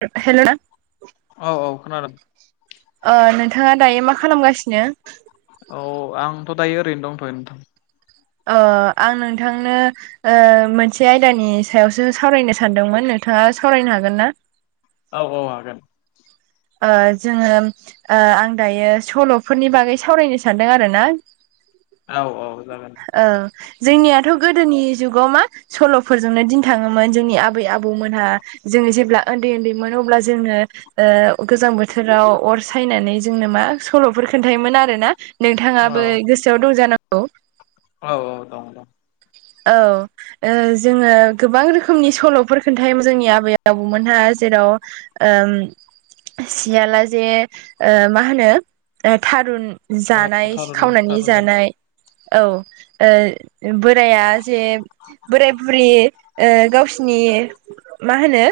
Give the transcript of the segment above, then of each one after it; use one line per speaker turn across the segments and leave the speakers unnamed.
[unintelligible] हेल'।
औ औ खोनादों।
ओ नोंथाङा दायो मा खालामगासिनो?
औ आंथ' दायो ओरैनो दंथ'यो नोंथां।
ओ आं नोंथांनो ओ मोनसे आयदानि सायावसो सावरायनो सानदोंमोन। नोंथाङा सावरायनो हागोन ना?
औ औ हागोन।
ओ जोङो ओ आं दायो सल'फोरनि बागै सावरायनो सानदों आरो ना।
औ औ जागोन।
ओ‌ जोंनियाथ' गोदोनि जुगाव मा सल'फोरजोंनो दिन थाङोमोन जोंनि आबै आबौमोनहा जोङो जेब्ला उन्दै उन्दैमोन अब्ला जोङो ओ गोजां बोथोराव अर सायनानै जोंनो मा सल'फोर खोन्थायोमोन आरोना।
औ
नोंथाङाबो गोसोआव दं जानांगौ।
औ औ दं दं।
औ। ओ जोङो गोबां रोखोमनि सल'फोर खोनथायोमोन जोंनि आबै आबौमोनहा जेराव ओम सियालाजे ओ माहोनो ओ थारुन
औ
जानाय
थारैनो
खावनानै
थारैनो जागोन
जानाय औ। बोराया जे बोराय बुरि ओ गावसिनि मा होनो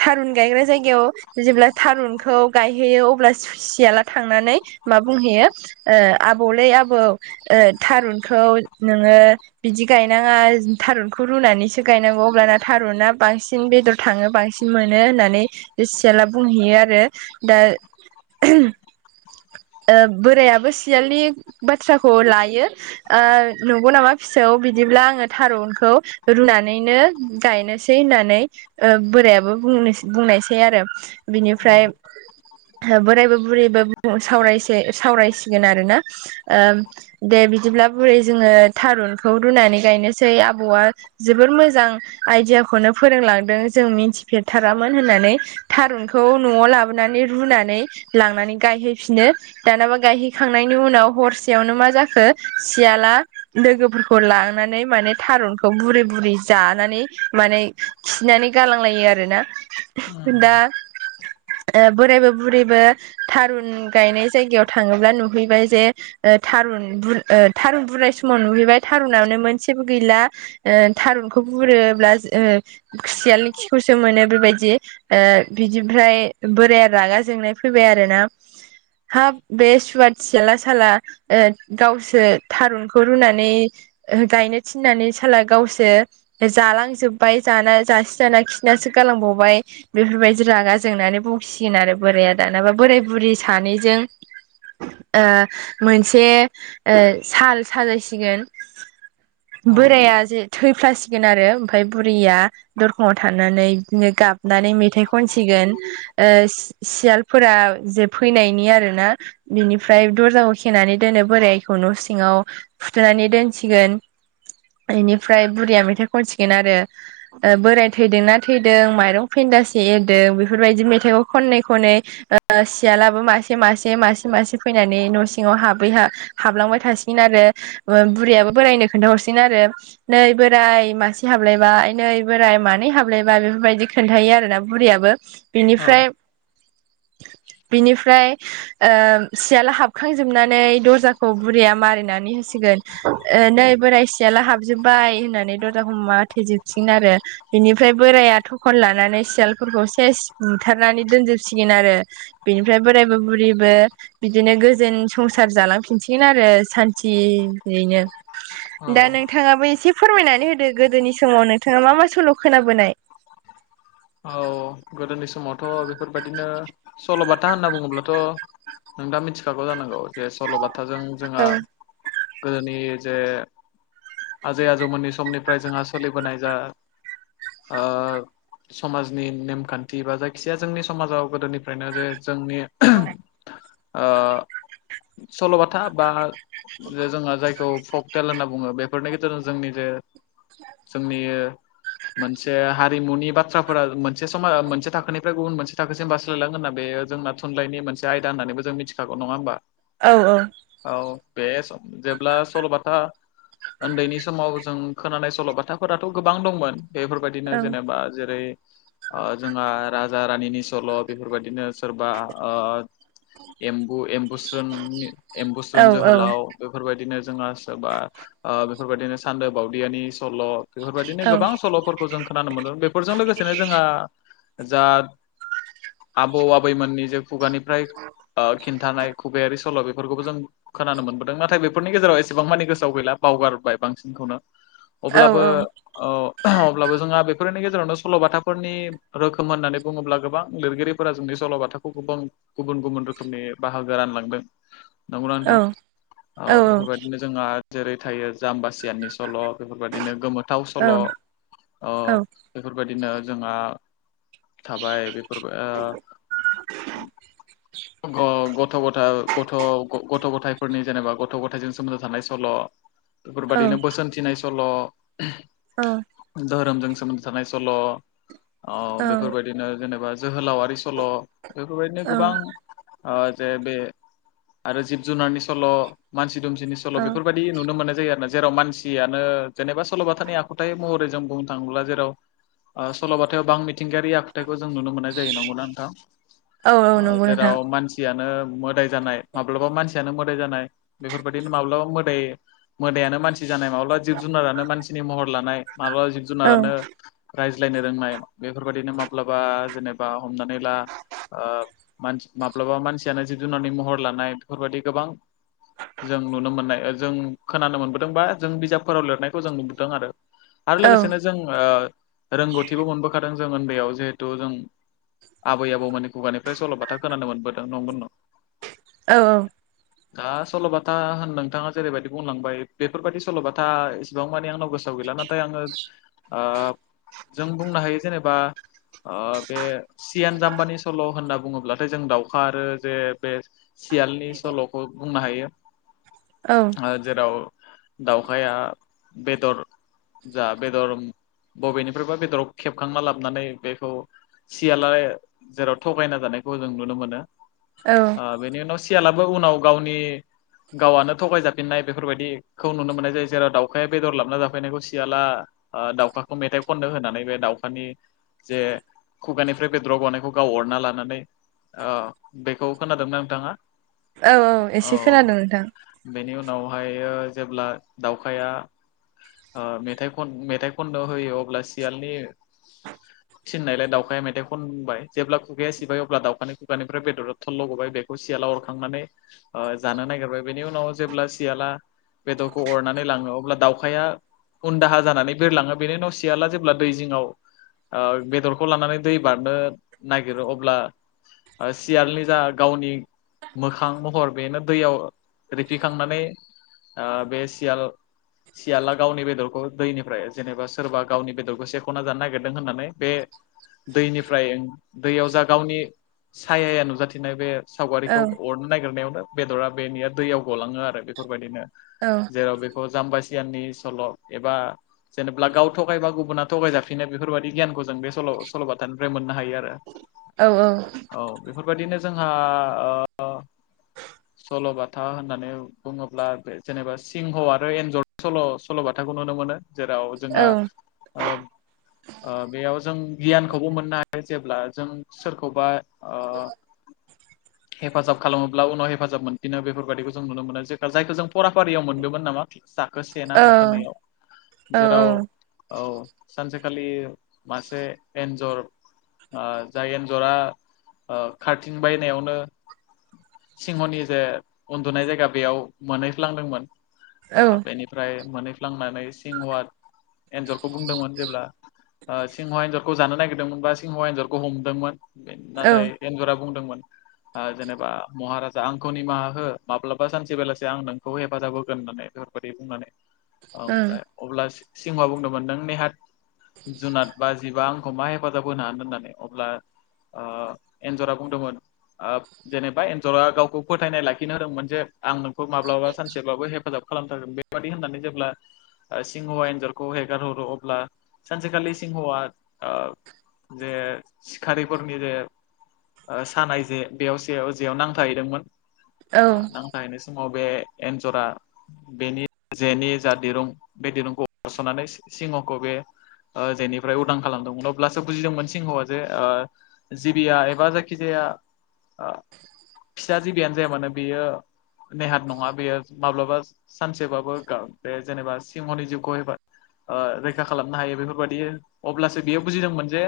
थारुन गायग्रा जायगायाव जेब्ला थारुनखौ गायहैयो अब्ला सियाला थांनानै मा बुंहैयो ओ आबौलै आबौ ओ थारुनखौ नोङो बिदि गायनाङा थारुनखौ रुनानैसो गायनांगौ अब्लाना थारुना बांसिन बेदर थाङो बांसिन मोनो होननानै सियाला बुंहैयो आरो दा ओहम ओ बोरायाबो सियालनि बाथ्राखौ लायो ओ नंगौ नामा फिसौ बिदिब्ला आङो थारुनखौ रुनानैनो गायनोसै होननानै ओ बोरायाबो बुंनो बुंनायसै आरो
औ
बिनिफ्राय बोरायबो बुरैबो सावरायसे सावरायसिगोन आरोना ओ दे बिदिब्ला बुरै जोङो थारुनखौ रुनानै गायनोसै आबौआ जोबोर मोजां आइदियाखौनो फोरोंलांदों जों मिन्थिफेरथारामोन होननानै थारुनखौ न'आव लाबोनानै रुनानै लांनानै गायहैफिनो दानाबा गायहैखांनायनि उनाव हरसेयावनो मा जाखो सियाला लोगोफोरखौ लांनानै माने थारुनखौ बुरै बुरै जानानै माने खिनानै गालांलायो आरोना
उम
दा
उम
ओ बोरायबो बुरैबो थारुन गायनाय जायगायाव थाङोब्ला नुहैबाय जे ओ थारुन बुर ओ थारुन बुरनाय सु समाव नुहैबाय थारुनावनो मोनसेबो गैला थारुनखौ बुरोब्ला ओ खुसियालनि खिखौसो मोनो बेबायदि ओ बिदिफ्राय बोराया रागा जोंनाय फैबाय आरोना हाब बे सुवाद सियाला साला गावसो थारुन खौ रुनानै गायनो थिन्नानै साला गावसो जालांजोबबाय जाना जासि जाना खिनासो गालांबावबाय बेफोरबायदि रागा जोंनानै बुंसिगोन आरो बोराया दानाबा बोराय बुरि सानैजों ओ मोनसे ओ साल सालायसिगोन
औ
बोराया जे थैफ्लासिगोन आरो ओमफ्राय बुरैया दरखंआव थानानै बिदिनो गाबनानै मेथाइ खनसिगोन ओ सियालफोरा जे फैनायनि आरो ना बिनिफ्राय दर्जाखौ खेनानै दोनो बोरायखौ न' सिङाव फुुथुनानै दोनसिगोन बेनिफ्राय बुरिया मेथाइ खनसिगोन आरो ओ बोराय थैदोंना थैदों माइरं फेन्दासे एरदों बेफोरबायदि मेथाइखौ खनै खनै ओ सियालाबो मासे मासे मासे मासे फैनानै न' सिङाव हाबैहा हाबलांबाय थासिगोन आरो बुरैयाबो बोरायनो खोन्थाहरसिगोन आरो नै बोराइ मासे हाबलायबाय नै बोराइ मानै हाबलायबाय बेफोरबायदि खोन्थायो आरोना बुरियाबो
औ
बिनिफ्राय बिनिफ्राय ओ सियाल हाबखांजोबनानै दर्जाखौ बुरैया मारिनानै होसि गोन ओ नै बोराय सियाल हाबजोबबाय होननानै दरजाखौ माथेजोबसिगोन आरो बेनिफ्राय बोराया थखन लानानै सियालफोरखौ सेस बुथारनानै दोनजोबसिगोन आरो बिनिफ्राय बोरायबो बुरिबो बिदिनो गोजोन संसार जालांफिनसिगोन आरो सान्थियैनो दा
औ
नोंथाङाबो एसे फोरमायनानै होदो गोदोनि समाव नोंथाङा मा मा सल' खोनाबोनाय
औ गोदोनि समावथ' बेफोरबायदिनो सल'बाथा होनना बुङोब्लाथ' नों दा मिथिखागौ जानांगौ जे सल'बाथाजों जोंहा
औ
गोदोनि जे आजै आजौमोननि समनिफ्राय जोंहा सोलिबोनाय जा ओ समाजनि नेम खान्थि बा जायखिजाया जोंनि समाजाव गोदोनिफ्रायनो जे जोंनि ओ सल'बाथा बा जे जोंहा जायखौ फक टेल होनना बुङो बेफोरनि गेजेरजों जोंनि जे जोंनि मोनसे हारिमुनि बाथ्राफोरा मोनसे मा मोनसे थाखोनिफ्राय गुबुन मोनसे थाखोसिम बास्लायलांगोन होनना बेयो जोंना थुनलाइनि मोनसे आयदा होननानैबो जों मिथि नङा होमबा
औ औ
औ बे सम जेब्ला सलबाथा ओन्दैनि समाव जों खोनानाय सल'बाथाफोराथ' गोबां दंमोन
औ
बेफोरबायदिनो जेनेबा जेरै ओ जोंहा राजा रानिनि सल' बेफोरबायदिनो सोरबा ओ एम्बु एमबुस्रोन
औ
एम्बुस्रोन जोहोलाव बेफोरबायदिनो जोंहा सोबा ओ बेफोरबायदिनो सान्दो बावदियानि सल' बेफोरबायदिनो गोबां सल'फोरखौ जों खोनानो मोनदोमोन बेफोरजों लोगोसेनो जोंहा जा आबौ आबैमोननि जे खुगानिफ्राय ओ खिन्थानाय खबायारि सल' बेफोरखौबो जों खोनानो मोनबोदों नाथाय बेफोरनि गेजेराव एसेबां मानि गोसोआव गैला बावगारबाय बांसिनखौनो
औ
अब्लाबो औ अब्लाबो जोंहा बेफोरनि गेजेरावनो सल'बाथाफोरनि रोखोम होननानै बुङोब्ला गोबां लिरगिरिफोरा जोंनि सल'बाथाखौ गोबां गुबुन गुबुन रोखोमनि बाहागो रानलांदों नंगौना नोंथां
औ
औ बेफोरबायदिनो जोंहा जेरै थायो जाम्बासियाननि सल' बेफोरबायदिनो गोमो थाव
औ
सल' ओ
औ
बेफोरबायदिनो जोंहा थाबाय बेफोर ओ ग-गथ गथ' गथाय गथ' गथाय गथ' गथायफोरनि जेनेबा गथ' गथायाइजों सोमोन्दो थानाय सल'
औ
बेफोरबायादिनो बोसोनथिनाय सल'
अ
धोरोमजों सोमोन्दो थानाय सल' औ बेफोरबायदिनो जेनेबा जोहोलावारि सल' बेफोरबायदिनो
औ
गोबां ओ जे बे आरो जिब जुनारनि सल' मानसि दुमसिनि
औ
सल' बेफोरबायदि दि नुनो मोननाय जायो आरोना जेराव मानसियानो जेनेबा सल'बाथानि आखुथाय महरै जों बुंनो थाङोब्ला जेराव ओ सल'बाथ याव बां मिथिंगायारि आखुथायखौ जों नुनो मोननाय जायो नंगौना नोंथां
औ
ओ
नंगौ नोंथां
जेराव मानसि सियानो मोदाय जानाय माब्लाबा मानसियानो मोदाय जानाय बेफोरबायादिनो माब्लाबा मोदाय मोदायानो मानसि जानाय माब्लाबा जिब जुनारानो मानसिनि महर लानाय मालाबा जिब
औ
जुनारानो रायज्लायनो रोंनाय बेफोरबायादिनो माब्लाबा जेनेबा हमनानै ला ओ माब्लाबा मानसियानो जिब जुनारनि महर लानाय बेफोरबाददि गोबां जों नुनो मोननाय जों खोनानो मोनबोदोंबा जों बिजाबफोराव लिरनायखौ जों नुबोदों आरो आरो
औ
लोगोसेनो जों ओ रोंगौथिबो मोनबोखादों जों उन्दैयाव जिहेथु जों आबै आबौमोनानि खुगानिफ्राय सल'बाथा खोनानो मोनबोदों नंगौ न'
औ औ
[unintelligible] दा सल'बाथा होन नोंथाङा जेरैबायदि बुंलांबाय बेफोरबायदि सल'बाथा इसेबां मानि आंनाव गोसोआव गैला ना नाथाय आङो ओ जों बुंनो हायो जेनेबा ओ बे सियान जाम्बानि सल' होनना बुङोब्लाथाय जों दाउ खारो जे बे सियालनि सल'खौ बुंनो हायो
औ
ओ जेराव दाउखाया बेदर जा बेदर बबेनिफ्रायबा बेदराव खेब खांना लाबोनानै बेखौ सियाला जेराव थगायना जानायखौ जों नुनो मोनो
औ
ओ बेनि उनाव सियालाबो उनाव गावनि गावआनो थगायज जाफिननाय बेफोरबायदिखौ नुनो मोननाय जायो जेराव दावखाया बेदर लाबोना जाफैनायखौ सियाला। ओ दाउखाखौ मेथाइ खननो होनानै बे दाउ बिफानि जे खुगानिफ्राय बेदराव गनायखौ गाव अरना लानानै। अ बेखौ खोनादोंमोनना नोंथाङा
औ औ एसे खोनादों
औ
नोंथां।
बेनि उनावहाय जेब्ला दाउखाया। मेथाइ खन मेथाइ खननो होयो अब्ला सियालनि सथननायलाय दावखाया मेथाइ खनबाय जेब्ला खुगाया सिबाय अब्ला दाउखानि खुगानिफ्राय बेदर थल' गबाय बे खौ सियाला अरखांनानै जानो नागिरबाय बेनि उनाव जेब्ला सियाला बेदरखौ अरनानै लाङो अब्ला दाउखाया। उन दाहा जानानै बेरलाङो बेनि उनाव सियाला जेब्ला दै जिङआव बेदरखौ लानानै दै बारनो नागिरो अब्ला। सियालनि जा गावनि मोखां महर बेनो दैयाव रिखिखांनानै बे सियाल। सियाला गावनि बेदरखौ दैनिफ्राय जेनेबा सोरबा गावनि बेदरखौ सेखना जानो नागिर। नागिरदों होननानै बे। दैनिफ्राय दैयाव जा गावनि सायाया नुजाथिनाय बे
औ
सावगारिखौ अरनो नागिरनायावनो बेदरा बेनिया दैयाव गलाङो आरो बेफोरबायदिनो
औ
जेराव बेखौ जाम्बा सियाननि सल' एबा जेनेबा गाव थगायबा गुबुना थगायजाथों। बिखायनो बेफोरबायादि गियानखौ जों बे सल' सल'बाथानिफ्राय मोननो हायो आरो
औ औ
औ बेफोरबायदिनो जोंहा। सल'बाथा होननानै बुङोब्ला बे जेनेबा सिंह आरो एन्जर सल' सल'बाथाखौ नुनो मोनो। जेराव
औ
जोंहा। बेयाव जों गियानखौबो मोननो हायो जेब्ला जों सोरखौबा। [inaudible] हेफाजाब खालामोब्ला उनाव हेफाजाब मोनफिनो बेफोरबायादिखौ जों नुनो मोनो जाय जायखौ जों फराफारियाव मोनदोंमोन नामा। साखो से ना
औ ओम
थाखोनायाव
औ
जेराव औ सानसे। खालि मासे एन्जर जाय एन्जरा खारथिं बायनायावनो। सिंहनि जे उन्दुनाय जायगा बेयाव मोनहैफ्लांदोंमोन।
औ
बेनिफ्राय मोनहैफ्लांनानै सिंह आ एन्जरखौ बुंदोंमोन जेब्ला सिंहा एन्जरखौ जानो नागिरदोंमोन बा सिंह एन्जरखौ हमदोंमोन नाथाय। एन्जरा बुंदोंमोन। जेनेबा महाराजा आंखौ निमाहा हो माब्लाबा सानसे बेलासे आं नोंखौ हेफाजाब होगोन होननानै। बुंनानै ओमफ्राय अब्ला सिंह आव बुंदों मोनदों नेहाथ जुनाद बा जिबा आंखौ मा हेफाजाब होनो हागोन होननानै अब्ला एन्जरा बुंदोंमोन। जेनेबा एन्जरा गावखौ फोथायनाय लाखिनो होदोंमोन जे आं नोंखौ माब्लाबा सानसेब्लाबो हेफाजाब। खालामथारगोन बेबादि होननानै जेब्ला सिंहवा एन्जरखौ हेगारहरो अब्ला सानसेखालि सिंहआ जे सिखारिफोरनि जे। सानाय जे बेयाव जेयाव नांथाहैदोंमोन।
औ
नायनाय समाव बे एन्जरा बेनि जेनि जा दिरुं बे दिरुंखौ हरस'नानै सिंहखौ बे। जेनिफ्राय उदां खालामदोंमोन अब्लासो बुजिदोंमोन सिंहआ जे ओ जिबिया एबा जायखिजाया फिसा जिबियानो जाया मानो बेयो। नेहाथ नङा बेयो माब्लाबा सानसेबाबो गार बे जेनेबा सिंहनि जिउखौ हबा। ओ रैखा खालामनो हायो बेफोरबायदि अब्लासो बेयो बुजिदोंमोन जे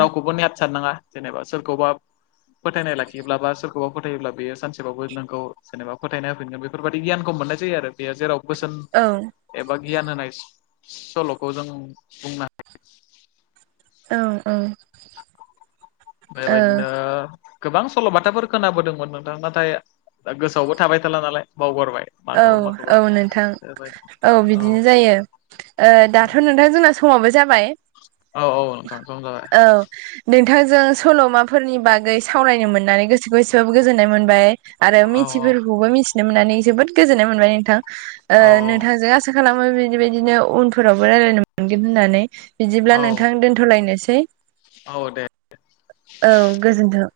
रावखौबो नेहाथ साननांङा जेनेबा सोरखौबा फोथायनाय लाखिब्ला बा सोरखौबा फोथायोब्ला बेयो सानसेबबो नोंखौ जेनेबा फथायनाय होफिनगोन बे बेफोरबायाददि गियानखौ मोननाय जायो आरो बेयो जेराव बोसोन
औ
एबा गियान होनाय सल'खौ जों बुंनो
औ औ।
बे बायदिनो गोबां सल'बाथाफोर खोनाबोदोंमोन नोंथां नाथाय गोसोआवबो थाबाय थाला नालाय बावगारबाय।
औ
माखौबा माखौबा
औ नोंथां
बेबायदि
औ बिदिनो जायो। ओ दाथ' नोंथां जोंना समावबो जाबाय?
औ औ नोंथां सम जाबाय।
औ नोंथांजों सल'माफोरनि बागै सावरायनो मोननानै गोसोखौ एसेबाबो गोजोननाय मोनबाय। आरो
औ
मिथियैफोरखौबो मिथिनो मोननानै जोबोद गोजोननाय मोनबाय नोंथां ओ
औ
नोंथांजों आसा खालामो बिबायदिनो उनफोरावबो रायज्लायनो मोनगोन होननानै बिदिब्ला
औ
नोंथां दोन थ'लायनोसै।
औ दे।
औ गोजोन्थों।